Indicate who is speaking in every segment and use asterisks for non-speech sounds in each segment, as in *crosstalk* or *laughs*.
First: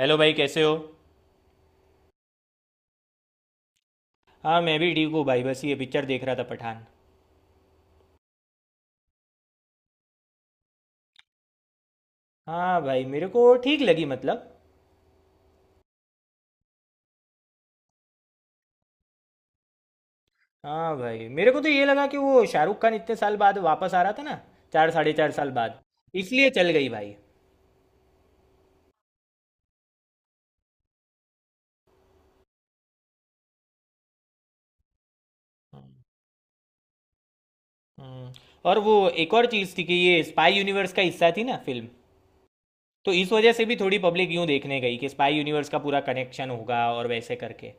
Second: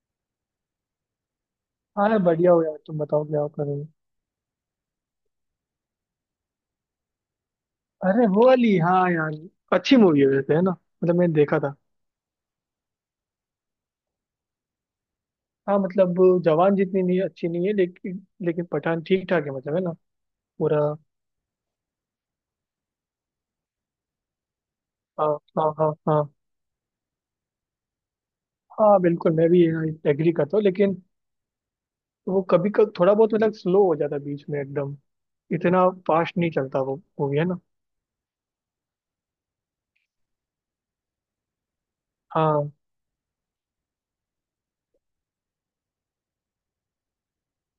Speaker 1: Hello भाई, कैसे हो।
Speaker 2: हाँ यार, बढ़िया हो। यार तुम बताओ क्या कर रहे हो।
Speaker 1: हाँ, मैं भी ठीक हूँ भाई। बस ये पिक्चर देख रहा था, पठान।
Speaker 2: अरे वो वाली, हाँ यार अच्छी मूवी है वैसे, है ना। मतलब मैंने देखा था।
Speaker 1: हाँ भाई, मेरे को ठीक लगी मतलब।
Speaker 2: हाँ मतलब जवान जितनी नहीं, अच्छी नहीं है लेकिन लेकिन पठान ठीक ठाक है मतलब, है ना पूरा।
Speaker 1: हाँ भाई, मेरे को तो ये लगा कि वो शाहरुख खान इतने साल बाद वापस आ रहा था ना। चार, साढ़े
Speaker 2: हाँ
Speaker 1: चार साल
Speaker 2: हाँ
Speaker 1: बाद।
Speaker 2: हाँ। हाँ,
Speaker 1: इसलिए चल गई भाई।
Speaker 2: हाँ बिल्कुल। मैं भी एग्री करता हूँ, लेकिन वो कभी कभी थोड़ा बहुत मतलब स्लो हो जाता है बीच में। एकदम इतना फास्ट नहीं चलता वो, मूवी है ना।
Speaker 1: हम्म, और वो एक और चीज़ थी कि ये स्पाई यूनिवर्स का हिस्सा थी ना फिल्म।
Speaker 2: हाँ,
Speaker 1: तो इस वजह से भी थोड़ी पब्लिक यूँ देखने गई कि स्पाई यूनिवर्स का पूरा कनेक्शन होगा और वैसे करके।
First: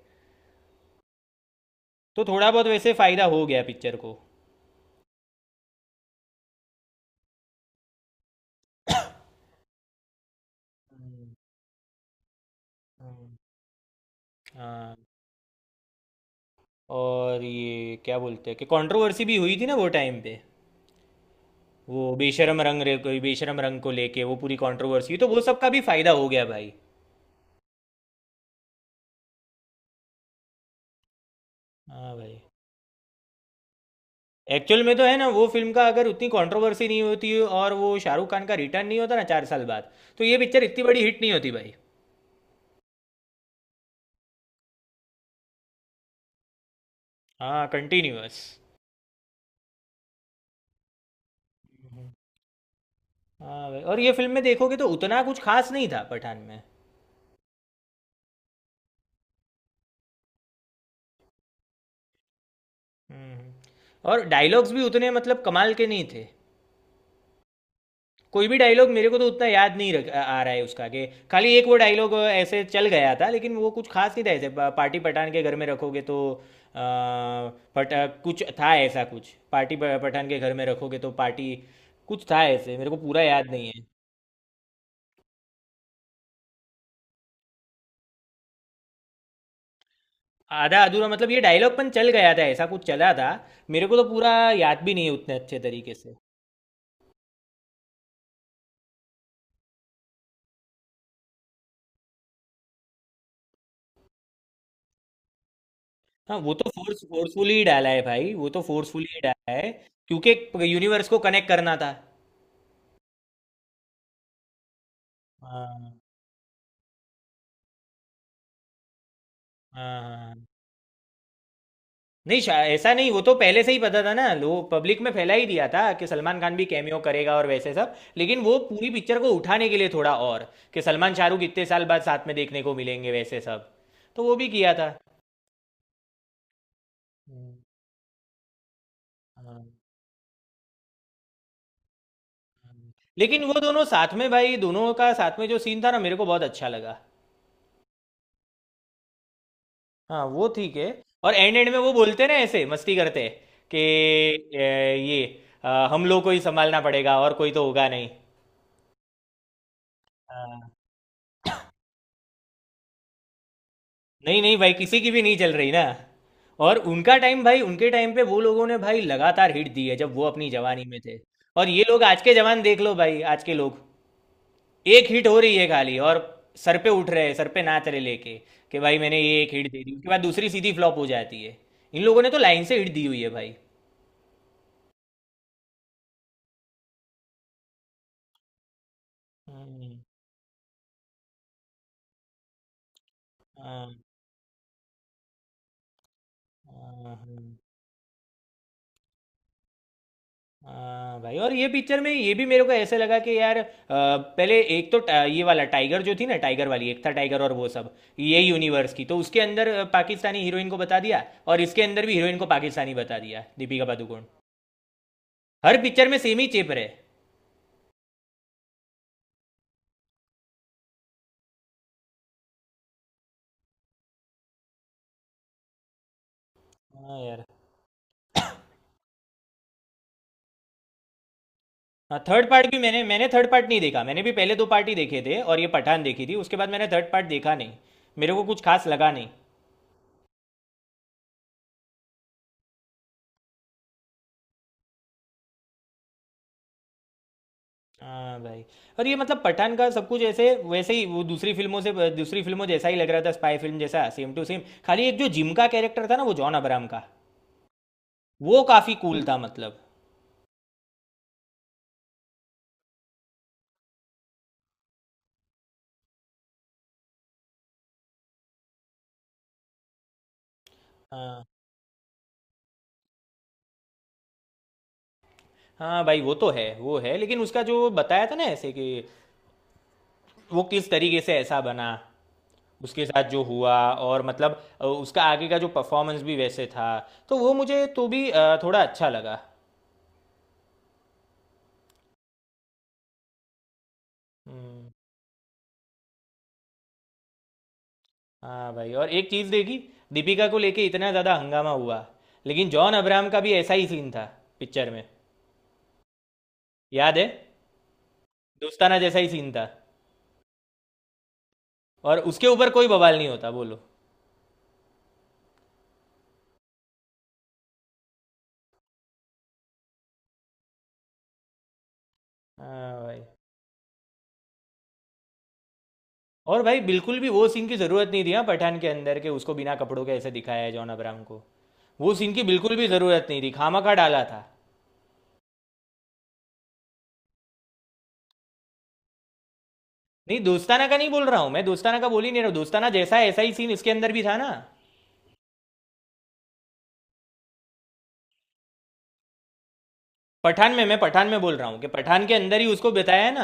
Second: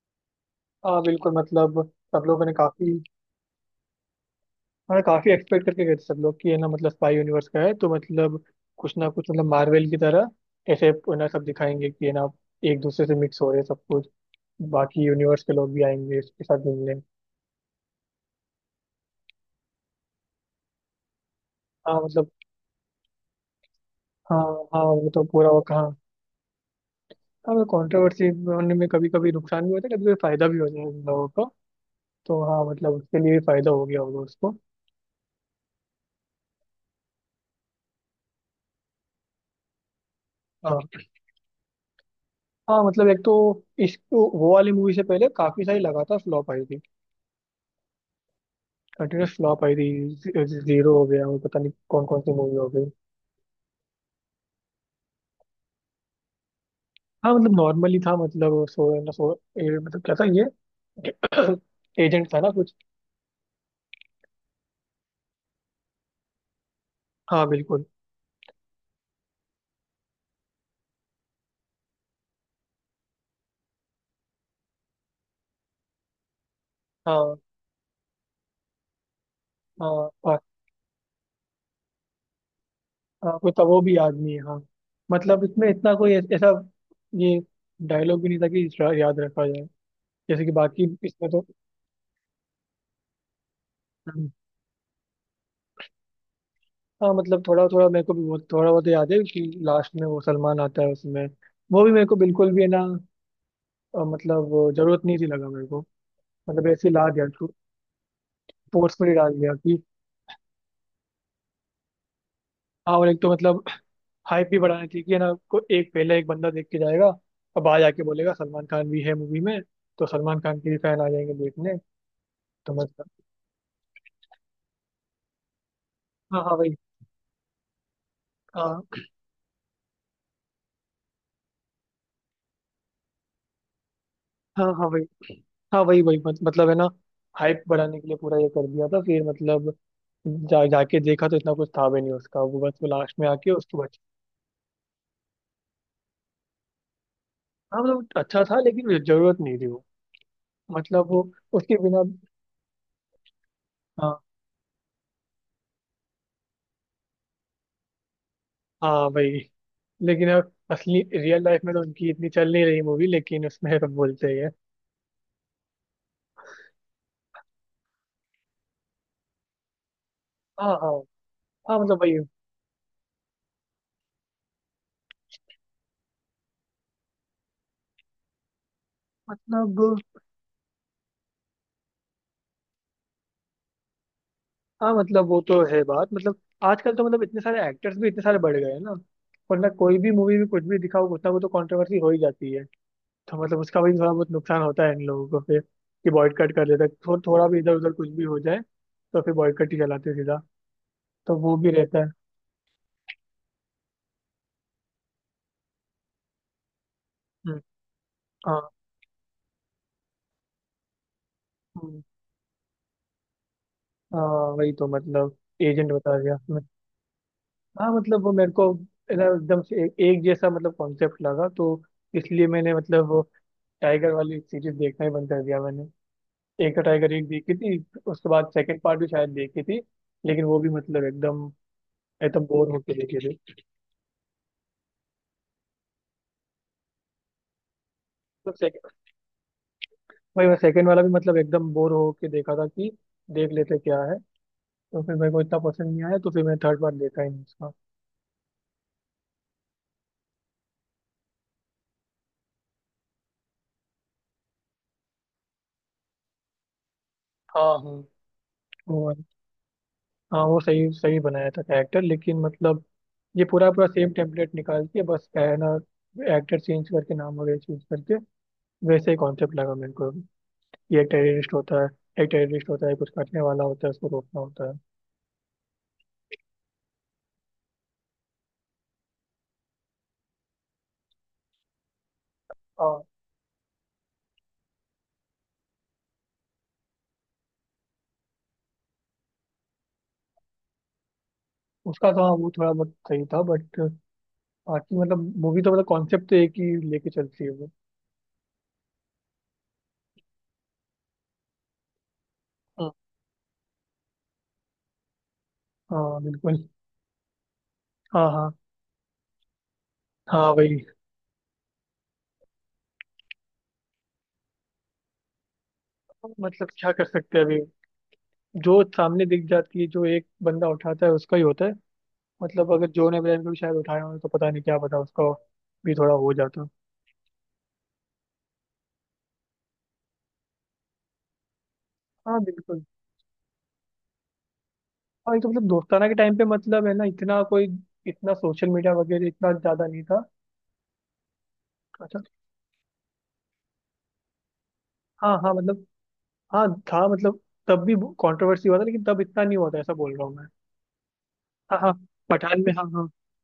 Speaker 2: हाँ बिल्कुल मतलब
Speaker 1: तो
Speaker 2: सब लोगों
Speaker 1: थोड़ा
Speaker 2: ने
Speaker 1: बहुत वैसे
Speaker 2: काफी,
Speaker 1: फ़ायदा हो गया पिक्चर को।
Speaker 2: हाँ काफी एक्सपेक्ट करके गए थे सब लोग कि ये ना, मतलब स्पाई यूनिवर्स का है तो मतलब कुछ ना कुछ मतलब मार्वल की तरह ऐसे ना
Speaker 1: हम्म,
Speaker 2: सब दिखाएंगे कि ये ना एक दूसरे से
Speaker 1: हम्म।
Speaker 2: मिक्स हो रहे हैं सब कुछ।
Speaker 1: हाँ,
Speaker 2: बाकी यूनिवर्स के लोग भी आएंगे इसके साथ मिलने।
Speaker 1: और ये क्या बोलते हैं कि कंट्रोवर्सी भी हुई थी ना वो टाइम पे।
Speaker 2: हाँ
Speaker 1: वो
Speaker 2: मतलब।
Speaker 1: बेशरम रंग रे, कोई बेशरम रंग को लेके वो
Speaker 2: हाँ
Speaker 1: पूरी
Speaker 2: हाँ वो
Speaker 1: कंट्रोवर्सी हुई,
Speaker 2: तो
Speaker 1: तो वो
Speaker 2: पूरा
Speaker 1: सब
Speaker 2: वो
Speaker 1: का भी
Speaker 2: कहाँ।
Speaker 1: फायदा हो गया भाई।
Speaker 2: हाँ कॉन्ट्रोवर्सी होने में कभी कभी नुकसान भी होता है, कभी कभी फायदा भी हो जाए उन लोगों को।
Speaker 1: हाँ भाई,
Speaker 2: तो हाँ मतलब उसके लिए भी फायदा हो गया होगा उसको।
Speaker 1: एक्चुअल में तो है ना, वो फिल्म का अगर उतनी कंट्रोवर्सी नहीं होती और वो शाहरुख खान का रिटर्न नहीं होता ना चार साल बाद। तो ये पिक्चर इतनी
Speaker 2: हाँ।
Speaker 1: बड़ी हिट नहीं होती भाई।
Speaker 2: हाँ मतलब एक तो इस वो वाली मूवी से पहले काफी सारी लगातार फ्लॉप आई थी।
Speaker 1: हाँ, कंटिन्यूअस।
Speaker 2: कंटिन्यूस फ्लॉप आई थी। जीरो हो गया और पता नहीं कौन कौन सी मूवी हो गई।
Speaker 1: हाँ भाई, और ये फिल्म में देखोगे तो उतना कुछ खास नहीं था पठान में।
Speaker 2: हाँ मतलब नॉर्मली था, मतलब सो ना सो, मतलब क्या था ये *clears throat* एजेंट था ना कुछ।
Speaker 1: हम्म और डायलॉग्स भी उतने मतलब कमाल के नहीं थे।
Speaker 2: हाँ बिल्कुल।
Speaker 1: कोई भी डायलॉग मेरे को तो उतना याद नहीं रख आ रहा है उसका कि। खाली एक वो डायलॉग ऐसे चल गया था, लेकिन वो कुछ खास नहीं था, ऐसे पार्टी पठान के घर में रखोगे तो। अ,
Speaker 2: हाँ
Speaker 1: पट। कुछ था, ऐसा कुछ पार्टी
Speaker 2: हाँ
Speaker 1: पठान के घर में रखोगे तो पार्टी। कुछ था ऐसे, मेरे को पूरा
Speaker 2: हाँ
Speaker 1: याद
Speaker 2: कुछ था,
Speaker 1: नहीं
Speaker 2: वो
Speaker 1: है।
Speaker 2: भी आदमी है हाँ। मतलब इसमें इतना कोई ऐसा ये डायलॉग भी नहीं था कि इसका याद रखा जाए जैसे कि
Speaker 1: आधा
Speaker 2: बाकी
Speaker 1: अधूरा
Speaker 2: इसमें
Speaker 1: मतलब ये
Speaker 2: तो।
Speaker 1: डायलॉग पन चल गया था, ऐसा कुछ चला था। मेरे को तो
Speaker 2: हम्म,
Speaker 1: पूरा याद भी नहीं है उतने अच्छे तरीके से।
Speaker 2: हाँ मतलब थोड़ा थोड़ा मेरे को भी, बहुत थोड़ा बहुत याद है कि लास्ट में वो सलमान आता है उसमें। वो भी मेरे को बिल्कुल भी है ना, मतलब वो जरूरत नहीं थी लगा मेरे को।
Speaker 1: हाँ, वो
Speaker 2: मतलब
Speaker 1: तो
Speaker 2: ऐसे ही
Speaker 1: फोर्स
Speaker 2: ला दिया उसको,
Speaker 1: फोर्सफुली ही डाला है भाई, वो तो
Speaker 2: फोर्स
Speaker 1: फोर्सफुली
Speaker 2: में ही
Speaker 1: ही
Speaker 2: डाल
Speaker 1: डाला
Speaker 2: दिया
Speaker 1: है।
Speaker 2: कि।
Speaker 1: क्योंकि यूनिवर्स को कनेक्ट करना था।
Speaker 2: हाँ, और एक तो मतलब हाइप भी बढ़ानी चाहिए कि, है ना, को एक
Speaker 1: हाँ
Speaker 2: पहले एक बंदा देख के जाएगा और बाहर जाके बोलेगा सलमान खान भी है मूवी में,
Speaker 1: हाँ
Speaker 2: तो
Speaker 1: हाँ
Speaker 2: सलमान
Speaker 1: हाँ।
Speaker 2: खान के भी फैन आ जाएंगे देखने।
Speaker 1: नहीं,
Speaker 2: तो
Speaker 1: ऐसा
Speaker 2: मतलब
Speaker 1: नहीं। वो तो पहले से ही पता था ना, लोग पब्लिक में फैला ही दिया था कि सलमान
Speaker 2: हाँ
Speaker 1: खान
Speaker 2: हाँ
Speaker 1: भी
Speaker 2: वही।
Speaker 1: कैमियो करेगा और वैसे सब, लेकिन वो
Speaker 2: हाँ।
Speaker 1: पूरी पिक्चर को उठाने के लिए थोड़ा और। कि सलमान शाहरुख इतने साल बाद साथ में देखने को मिलेंगे वैसे सब। तो वो भी
Speaker 2: हाँ
Speaker 1: किया
Speaker 2: हाँ
Speaker 1: था।
Speaker 2: वही। हाँ वही वही मत, मतलब है ना
Speaker 1: हम्म,
Speaker 2: हाइप बढ़ाने के लिए पूरा ये कर दिया था। फिर
Speaker 1: हाँ,
Speaker 2: मतलब जा जाके देखा तो इतना कुछ था भी नहीं उसका। वो बस वो लास्ट में
Speaker 1: लेकिन
Speaker 2: आके
Speaker 1: वो
Speaker 2: उसको
Speaker 1: दोनों
Speaker 2: बच।
Speaker 1: साथ में भाई, दोनों का साथ में जो सीन था ना मेरे को बहुत अच्छा लगा।
Speaker 2: हाँ मतलब अच्छा था लेकिन जरूरत नहीं थी वो,
Speaker 1: हाँ, वो ठीक है।
Speaker 2: मतलब वो
Speaker 1: और एंड एंड में
Speaker 2: उसके
Speaker 1: वो
Speaker 2: बिना।
Speaker 1: बोलते ना ऐसे मस्ती करते कि
Speaker 2: हाँ।
Speaker 1: ये हम लोग को ही संभालना पड़ेगा और कोई तो होगा नहीं।
Speaker 2: हाँ भाई, लेकिन अब असली रियल लाइफ में तो उनकी इतनी चल नहीं रही मूवी, लेकिन उसमें तो बोलते ही
Speaker 1: नहीं
Speaker 2: है।
Speaker 1: नहीं भाई, किसी की भी नहीं चल रही ना। और उनका टाइम भाई, उनके टाइम पे वो लोगों ने भाई लगातार हिट दी है जब वो अपनी
Speaker 2: हाँ
Speaker 1: जवानी
Speaker 2: हाँ।
Speaker 1: में थे। और
Speaker 2: हाँ
Speaker 1: ये
Speaker 2: मतलब
Speaker 1: लोग
Speaker 2: भाई
Speaker 1: आज के जवान देख लो भाई, आज के लोग। एक हिट हो रही है खाली, और सर पे उठ रहे हैं, सर पे नाच रहे लेके कि भाई मैंने ये एक
Speaker 2: मतलब,
Speaker 1: हिट दे दी, उसके बाद दूसरी सीधी फ्लॉप हो जाती है। इन लोगों ने तो लाइन से हिट दी हुई है भाई।
Speaker 2: हाँ मतलब वो तो है बात। मतलब आजकल तो मतलब इतने सारे एक्टर्स भी इतने सारे बढ़ गए हैं ना, वरना
Speaker 1: हम्म,
Speaker 2: कोई भी मूवी में कुछ भी दिखाओ कुछ ना कुछ तो कंट्रोवर्सी हो ही जाती है। तो मतलब उसका भी
Speaker 1: हाँ,
Speaker 2: थोड़ा बहुत नुकसान होता है इन लोगों को फिर, कि बॉयकट कर देता है।
Speaker 1: हाँ,
Speaker 2: थोड़ा
Speaker 1: हाँ।
Speaker 2: भी इधर उधर कुछ भी हो जाए तो फिर बॉयकट ही चलाते हैं सीधा,
Speaker 1: हाँ
Speaker 2: तो
Speaker 1: भाई, और
Speaker 2: वो
Speaker 1: ये
Speaker 2: भी रहता
Speaker 1: पिक्चर में
Speaker 2: है।
Speaker 1: ये भी मेरे को ऐसे लगा कि यार पहले एक तो ये वाला टाइगर जो थी ना, टाइगर वाली एक था टाइगर और
Speaker 2: हम्म,
Speaker 1: वो सब। ये
Speaker 2: हाँ।
Speaker 1: यूनिवर्स की तो उसके अंदर पाकिस्तानी हीरोइन को बता दिया, और इसके
Speaker 2: हम्म,
Speaker 1: अंदर भी हीरोइन को पाकिस्तानी बता दिया, दीपिका पादुकोण।
Speaker 2: हाँ वही तो मतलब
Speaker 1: हर
Speaker 2: एजेंट
Speaker 1: पिक्चर में
Speaker 2: बता दिया।
Speaker 1: सेम ही
Speaker 2: हम्म।
Speaker 1: चेप रहे।
Speaker 2: हाँ मतलब वो मेरे को है ना एकदम से एक जैसा मतलब कॉन्सेप्ट लगा, तो इसलिए मैंने मतलब वो टाइगर वाली सीरीज देखना ही बंद कर दिया मैंने। एक तो टाइगर
Speaker 1: हाँ
Speaker 2: एक
Speaker 1: यार।
Speaker 2: देखी थी, उसके बाद सेकंड पार्ट भी शायद देखी थी, लेकिन वो भी मतलब एकदम
Speaker 1: हाँ,
Speaker 2: एकदम
Speaker 1: थर्ड पार्ट
Speaker 2: बोर
Speaker 1: भी
Speaker 2: होके
Speaker 1: मैंने मैंने
Speaker 2: देखी
Speaker 1: थर्ड
Speaker 2: थी।
Speaker 1: पार्ट नहीं देखा। मैंने भी पहले दो पार्ट ही देखे थे और ये पठान देखी थी, उसके बाद मैंने थर्ड पार्ट देखा नहीं। मेरे को
Speaker 2: तो
Speaker 1: कुछ खास
Speaker 2: सेकंड
Speaker 1: लगा नहीं।
Speaker 2: भाई, मैं सेकंड वाला भी मतलब एकदम बोर होके देखा था कि देख लेते क्या है। तो फिर मेरे को इतना पसंद नहीं आया, तो फिर मैंने थर्ड पार्ट देखा ही नहीं उसका।
Speaker 1: हाँ भाई, और ये मतलब पठान का सब कुछ ऐसे वैसे ही वो दूसरी फिल्मों जैसा ही लग रहा था, स्पाई फिल्म जैसा सेम टू सेम। खाली एक जो जिम का कैरेक्टर था ना, वो जॉन अब्राहम का,
Speaker 2: हाँ।
Speaker 1: वो काफी
Speaker 2: हाँ
Speaker 1: कूल था मतलब।
Speaker 2: हाँ वो सही सही बनाया था कैरेक्टर, लेकिन मतलब ये पूरा पूरा सेम टेम्पलेट निकालती है बस, है ना, एक्टर चेंज करके नाम वगैरह चेंज करके। वैसे ही कॉन्सेप्ट लगा मेरे को भी। ये एक
Speaker 1: हाँ।
Speaker 2: टेररिस्ट होता है, एक टेररिस्ट होता है कुछ करने वाला होता है, उसको रोकना होता है।
Speaker 1: हाँ भाई, वो तो है वो है, लेकिन उसका जो बताया था ना ऐसे कि वो किस तरीके से ऐसा बना,
Speaker 2: हाँ
Speaker 1: उसके साथ जो हुआ, और मतलब उसका आगे का जो परफॉर्मेंस भी वैसे था, तो वो मुझे तो भी थोड़ा अच्छा लगा।
Speaker 2: उसका तो, हाँ वो थोड़ा बहुत सही था, बट
Speaker 1: हम्म।
Speaker 2: बाकी मतलब मूवी तो, मतलब कॉन्सेप्ट तो एक ही लेके चलती है वो।
Speaker 1: हाँ भाई, और एक चीज़ देखी। दीपिका को लेके इतना ज़्यादा हंगामा हुआ, लेकिन
Speaker 2: हम्म,
Speaker 1: जॉन अब्राहम का भी ऐसा ही सीन था पिक्चर में।
Speaker 2: हाँ बिल्कुल।
Speaker 1: याद है।
Speaker 2: हाँ हाँ।
Speaker 1: दोस्ताना जैसा ही सीन था।
Speaker 2: हाँ वही
Speaker 1: और उसके ऊपर कोई बवाल नहीं होता बोलो।
Speaker 2: मतलब क्या कर सकते हैं अभी। जो सामने दिख जाती है, जो एक बंदा उठाता है उसका ही होता है। मतलब अगर
Speaker 1: हाँ
Speaker 2: जोन
Speaker 1: भाई,
Speaker 2: अब्राहम को भी शायद उठाए हों तो पता नहीं, क्या पता उसका भी थोड़ा हो
Speaker 1: और
Speaker 2: जाता।
Speaker 1: भाई बिल्कुल भी वो सीन की ज़रूरत नहीं थी। हाँ, पठान के अंदर के उसको बिना कपड़ों के ऐसे दिखाया है जॉन अब्राहम को। वो सीन
Speaker 2: हाँ
Speaker 1: की बिल्कुल
Speaker 2: बिल्कुल।
Speaker 1: भी ज़रूरत नहीं थी, खामा खा डाला था।
Speaker 2: और ये तो मतलब दोस्ताना के टाइम पे मतलब, है ना, इतना कोई इतना सोशल मीडिया वगैरह इतना ज्यादा नहीं था।
Speaker 1: नहीं, दोस्ताना का नहीं बोल रहा हूँ मैं, दोस्ताना का
Speaker 2: अच्छा।
Speaker 1: बोल ही नहीं रहा हूँ। दोस्ताना जैसा है, ऐसा ही सीन इसके अंदर भी था ना,
Speaker 2: हाँ हाँ मतलब हाँ था मतलब तब भी कंट्रोवर्सी हुआ था, लेकिन तब इतना नहीं हुआ था ऐसा बोल रहा हूँ मैं।
Speaker 1: पठान में। मैं पठान में बोल रहा हूँ
Speaker 2: हाँ
Speaker 1: कि
Speaker 2: हाँ
Speaker 1: पठान के अंदर
Speaker 2: पठान
Speaker 1: ही
Speaker 2: में हाँ
Speaker 1: उसको
Speaker 2: हाँ।
Speaker 1: बताया है ना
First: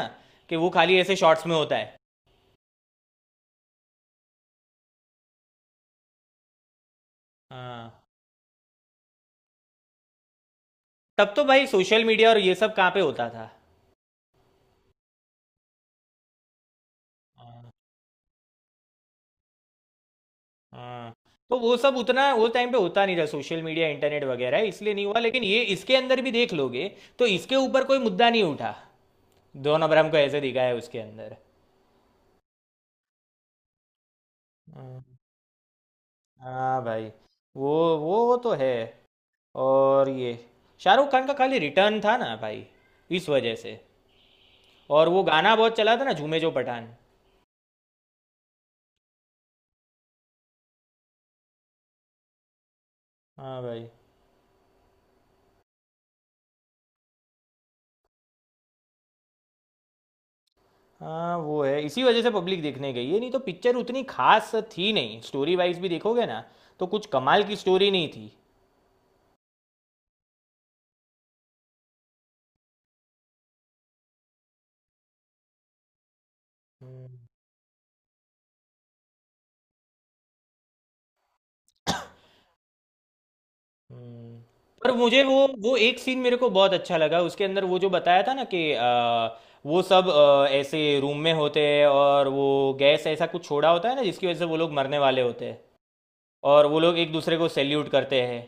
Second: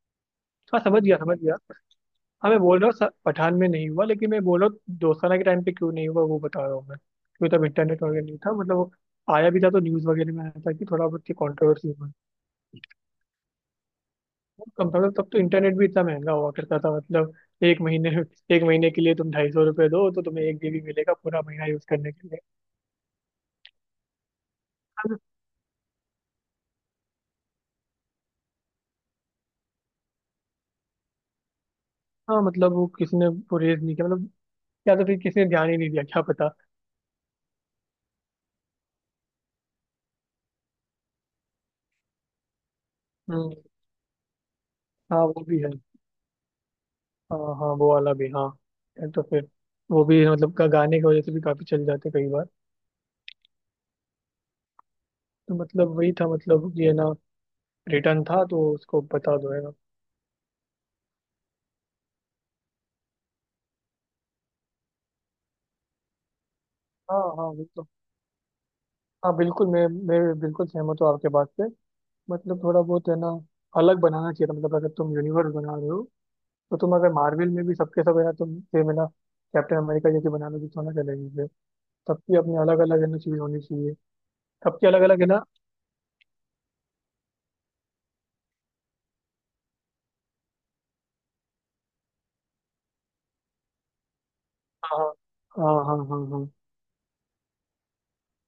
Speaker 1: कि वो
Speaker 2: हाँ
Speaker 1: खाली
Speaker 2: समझ
Speaker 1: ऐसे
Speaker 2: गया समझ
Speaker 1: शॉर्ट्स
Speaker 2: गया।
Speaker 1: में होता है।
Speaker 2: हाँ मैं बोल रहा हूँ पठान में नहीं हुआ लेकिन मैं बोल रहा हूँ दोस्ताना के टाइम पे क्यों नहीं हुआ वो बता रहा हूँ मैं, क्योंकि तब इंटरनेट
Speaker 1: हाँ,
Speaker 2: वगैरह नहीं था मतलब वो आया भी था तो न्यूज़ वगैरह में आया था कि थोड़ा बहुत
Speaker 1: तब तो भाई
Speaker 2: कंट्रोवर्सी।
Speaker 1: सोशल मीडिया और ये सब कहाँ पे होता था।
Speaker 2: कंप्यूटर तब तो इंटरनेट भी इतना महंगा हुआ करता था मतलब
Speaker 1: हाँ
Speaker 2: एक महीने, एक महीने के लिए तुम 250 रुपये दो तो तुम्हें 1 GB
Speaker 1: हाँ।
Speaker 2: मिलेगा पूरा
Speaker 1: तो
Speaker 2: महीना
Speaker 1: वो
Speaker 2: यूज
Speaker 1: सब
Speaker 2: करने के
Speaker 1: उतना
Speaker 2: लिए।
Speaker 1: वो टाइम पे होता नहीं था, सोशल मीडिया इंटरनेट वगैरह, इसलिए नहीं
Speaker 2: हाँ।
Speaker 1: हुआ। लेकिन ये इसके अंदर भी देख लोगे, तो इसके ऊपर कोई मुद्दा नहीं उठा। दोनों अब्राहम को ऐसे दिखाया है उसके अंदर।
Speaker 2: हाँ, मतलब वो किसने वो रेज नहीं किया मतलब, या तो फिर
Speaker 1: हाँ।
Speaker 2: किसी ने ध्यान ही नहीं दिया क्या पता।
Speaker 1: हाँ भाई, वो तो है। और ये शाहरुख खान का खाली रिटर्न था ना भाई, इस
Speaker 2: हम्म।
Speaker 1: वजह से। और
Speaker 2: हाँ
Speaker 1: वो
Speaker 2: वो
Speaker 1: गाना
Speaker 2: भी है।
Speaker 1: बहुत चला था ना, झूमे जो पठान।
Speaker 2: हाँ हाँ वो वाला भी हाँ है, तो फिर वो भी मतलब का गाने की वजह से भी काफी चल जाते कई बार।
Speaker 1: हाँ भाई।
Speaker 2: तो मतलब वही था मतलब ये ना रिटर्न था, तो उसको बता दो है ना।
Speaker 1: हाँ, वो है इसी वजह से पब्लिक देखने गई है, नहीं तो पिक्चर उतनी खास थी नहीं, स्टोरी वाइज भी देखोगे ना तो कुछ
Speaker 2: हाँ
Speaker 1: कमाल
Speaker 2: हाँ
Speaker 1: की
Speaker 2: बिल्कुल।
Speaker 1: स्टोरी नहीं थी।
Speaker 2: हाँ बिल्कुल, मैं बिल्कुल सहमत हूँ आपके बात से। मतलब थोड़ा बहुत है ना अलग बनाना चाहिए था। मतलब अगर तुम यूनिवर्स बना रहे हो तो तुम अगर
Speaker 1: हम्म,
Speaker 2: मार्वल में भी सबके सब, है ना, तुम सेम, है ना, कैप्टन अमेरिका जैसे बना लोगे तो ना चलेगी फिर। सबकी अपनी अलग अलग है ना चीज होनी चाहिए,
Speaker 1: हम्म।
Speaker 2: सबकी
Speaker 1: पर
Speaker 2: अलग अलग
Speaker 1: मुझे
Speaker 2: है ना।
Speaker 1: वो एक सीन मेरे को बहुत अच्छा लगा उसके अंदर, वो जो बताया था ना कि वो सब ऐसे रूम में होते हैं, और वो गैस ऐसा कुछ छोड़ा होता है ना जिसकी वजह से वो लोग मरने
Speaker 2: हाँ
Speaker 1: वाले होते हैं।
Speaker 2: हाँ हाँ हाँ हाँ हाँ।
Speaker 1: और वो लोग एक दूसरे को सैल्यूट करते हैं,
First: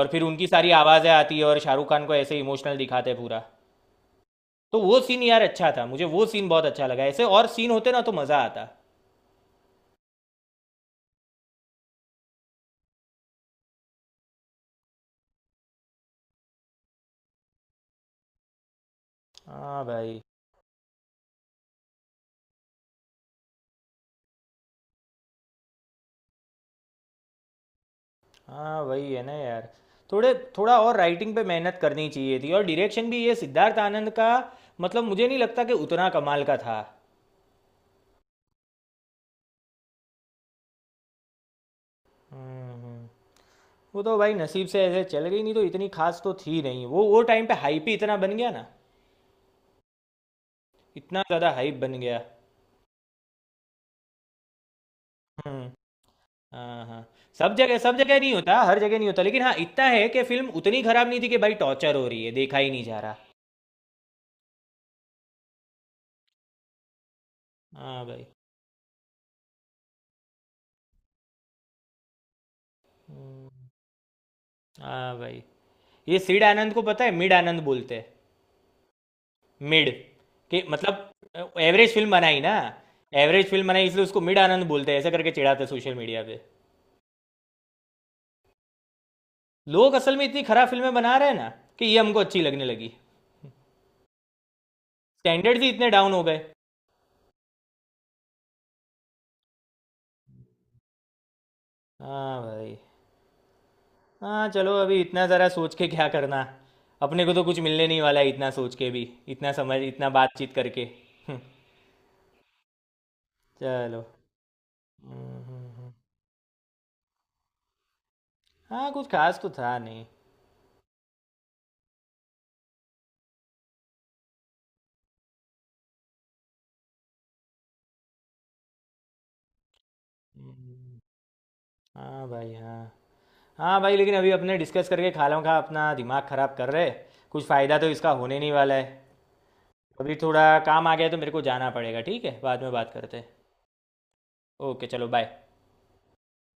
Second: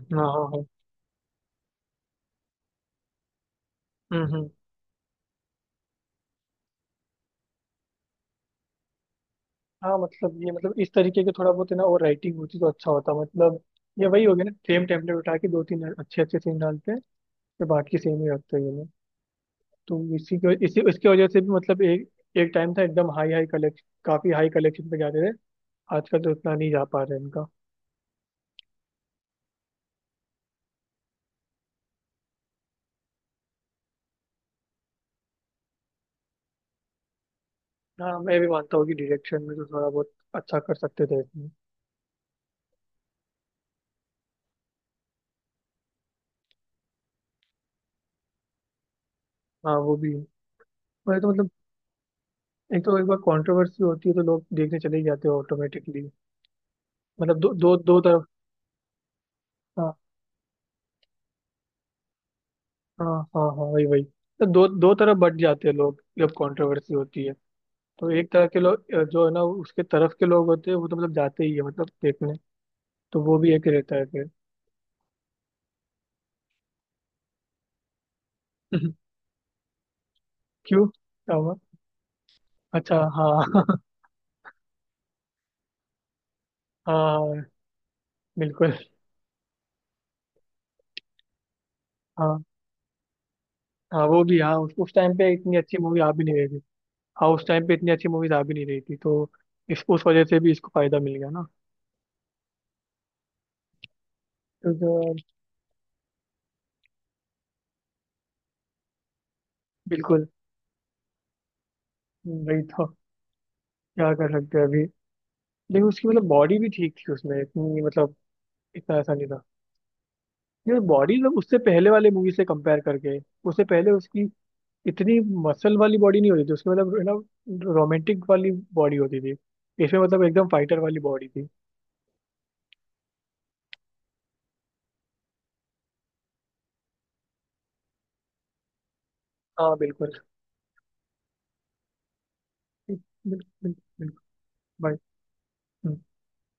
Speaker 1: और फिर
Speaker 2: हाँ हाँ
Speaker 1: उनकी
Speaker 2: हाँ।
Speaker 1: सारी आवाज़ें आती है और शाहरुख खान को ऐसे इमोशनल दिखाते हैं पूरा।
Speaker 2: हम्म।
Speaker 1: तो वो सीन यार अच्छा था, मुझे वो सीन बहुत अच्छा लगा, ऐसे और सीन होते ना तो मज़ा आता।
Speaker 2: हाँ मतलब ये मतलब इस तरीके के थोड़ा बहुत है ना और राइटिंग होती तो अच्छा होता मतलब। ये वही हो गया ना, सेम टेम्पलेट उठा के दो तीन अच्छे अच्छे सीन डालते हैं, फिर बाकी सेम ही रखते हैं ये लोग।
Speaker 1: हाँ
Speaker 2: तो
Speaker 1: भाई।
Speaker 2: इसी के इसी इसकी वजह से भी मतलब एक, एक टाइम था एकदम हाई हाई कलेक्शन, काफी हाई कलेक्शन पे जाते थे। आजकल तो उतना नहीं जा पा रहे इनका।
Speaker 1: हाँ वही है ना यार। थोड़े, थोड़ा और राइटिंग पे मेहनत करनी चाहिए थी, और डायरेक्शन भी ये सिद्धार्थ आनंद का, मतलब मुझे नहीं लगता कि उतना कमाल का था।
Speaker 2: हाँ मैं भी मानता हूँ कि डायरेक्शन में तो थोड़ा बहुत अच्छा कर सकते थे इसमें।
Speaker 1: हम्म हम्म। वो तो भाई नसीब से ऐसे चल गई, नहीं तो इतनी खास तो थी नहीं, वो टाइम पे हाइप ही इतना बन गया ना,
Speaker 2: हाँ वो भी है। वही
Speaker 1: इतना
Speaker 2: तो
Speaker 1: ज़्यादा
Speaker 2: मतलब
Speaker 1: हाइप बन गया।
Speaker 2: एक तो एक बार कंट्रोवर्सी होती है तो लोग देखने चले ही जाते हैं
Speaker 1: हम्म।
Speaker 2: ऑटोमेटिकली।
Speaker 1: हाँ हाँ।
Speaker 2: मतलब दो
Speaker 1: सब
Speaker 2: दो
Speaker 1: जगह, सब
Speaker 2: दो
Speaker 1: जगह
Speaker 2: तरफ।
Speaker 1: नहीं होता, हर जगह नहीं होता। लेकिन हाँ, इतना
Speaker 2: हाँ
Speaker 1: है कि फिल्म उतनी खराब नहीं थी कि भाई टॉर्चर हो रही है, देखा ही नहीं जा
Speaker 2: हाँ
Speaker 1: रहा।
Speaker 2: हाँ। हाँ वही वही तो दो दो तरफ बट जाते हैं लोग जब कंट्रोवर्सी होती है।
Speaker 1: हाँ
Speaker 2: तो
Speaker 1: भाई।
Speaker 2: एक तरह के लोग, जो है ना उसके तरफ के लोग होते हैं वो तो मतलब जाते ही है मतलब देखने, तो वो
Speaker 1: हम्म,
Speaker 2: भी एक रहता है फिर।
Speaker 1: हाँ भाई, ये सीड आनंद को पता है मिड आनंद बोलते हैं।
Speaker 2: *laughs*
Speaker 1: मिड के
Speaker 2: क्यों, क्या
Speaker 1: मतलब
Speaker 2: हुआ।
Speaker 1: एवरेज फिल्म बनाई ना।
Speaker 2: अच्छा
Speaker 1: एवरेज
Speaker 2: हाँ।
Speaker 1: फिल्म
Speaker 2: *laughs*
Speaker 1: बनाई इसलिए उसको मिड आनंद बोलते हैं, ऐसा करके चिढ़ाते हैं सोशल मीडिया पे।
Speaker 2: हाँ बिल्कुल।
Speaker 1: लोग असल में इतनी खराब फिल्में बना रहे हैं ना कि ये हमको अच्छी
Speaker 2: हाँ
Speaker 1: लगने लगी।
Speaker 2: हाँ वो भी हाँ उस टाइम पे इतनी
Speaker 1: स्टैंडर्ड्स ही
Speaker 2: अच्छी
Speaker 1: इतने
Speaker 2: मूवी आ
Speaker 1: डाउन हो
Speaker 2: भी नहीं
Speaker 1: गए।
Speaker 2: रही थी। हाँ उस टाइम पे इतनी अच्छी मूवीज आ भी नहीं रही थी तो इस उस वजह से भी इसको फायदा मिल गया ना।
Speaker 1: हाँ भाई। हाँ
Speaker 2: तो,
Speaker 1: चलो, अभी
Speaker 2: तो
Speaker 1: इतना ज़रा सोच के क्या करना। अपने को तो कुछ मिलने नहीं वाला है इतना सोच के भी, इतना समझ, इतना
Speaker 2: बिल्कुल।
Speaker 1: बातचीत करके। हम्म,
Speaker 2: वही तो
Speaker 1: चलो।
Speaker 2: क्या कर सकते हैं अभी।
Speaker 1: हम्म, हम्म,
Speaker 2: लेकिन
Speaker 1: हम्म।
Speaker 2: उसकी मतलब बॉडी भी ठीक थी उसमें इतनी मतलब,
Speaker 1: हाँ,
Speaker 2: इतना
Speaker 1: कुछ
Speaker 2: ऐसा नहीं
Speaker 1: खास
Speaker 2: था।
Speaker 1: तो था नहीं।
Speaker 2: ये बॉडी मतलब उससे पहले वाले मूवी से कंपेयर करके, उससे पहले उसकी इतनी मसल वाली बॉडी नहीं होती थी उसकी, मतलब है ना, रोमांटिक वाली बॉडी होती थी। इसमें मतलब एकदम फाइटर
Speaker 1: हम्म,
Speaker 2: वाली बॉडी थी।
Speaker 1: हाँ भाई। हाँ। हाँ भाई, लेकिन अभी अपने डिस्कस करके खालों का अपना दिमाग ख़राब कर रहे, कुछ फ़ायदा तो इसका होने नहीं वाला है।
Speaker 2: हाँ
Speaker 1: अभी
Speaker 2: बिल्कुल
Speaker 1: थोड़ा काम आ गया है, तो मेरे को जाना पड़ेगा। ठीक है, बाद में बात करते हैं।
Speaker 2: बिल्कुल बिल्कुल। बिल्कुल,
Speaker 1: ओके,
Speaker 2: बाय।
Speaker 1: चलो, बाय।
Speaker 2: हम्म।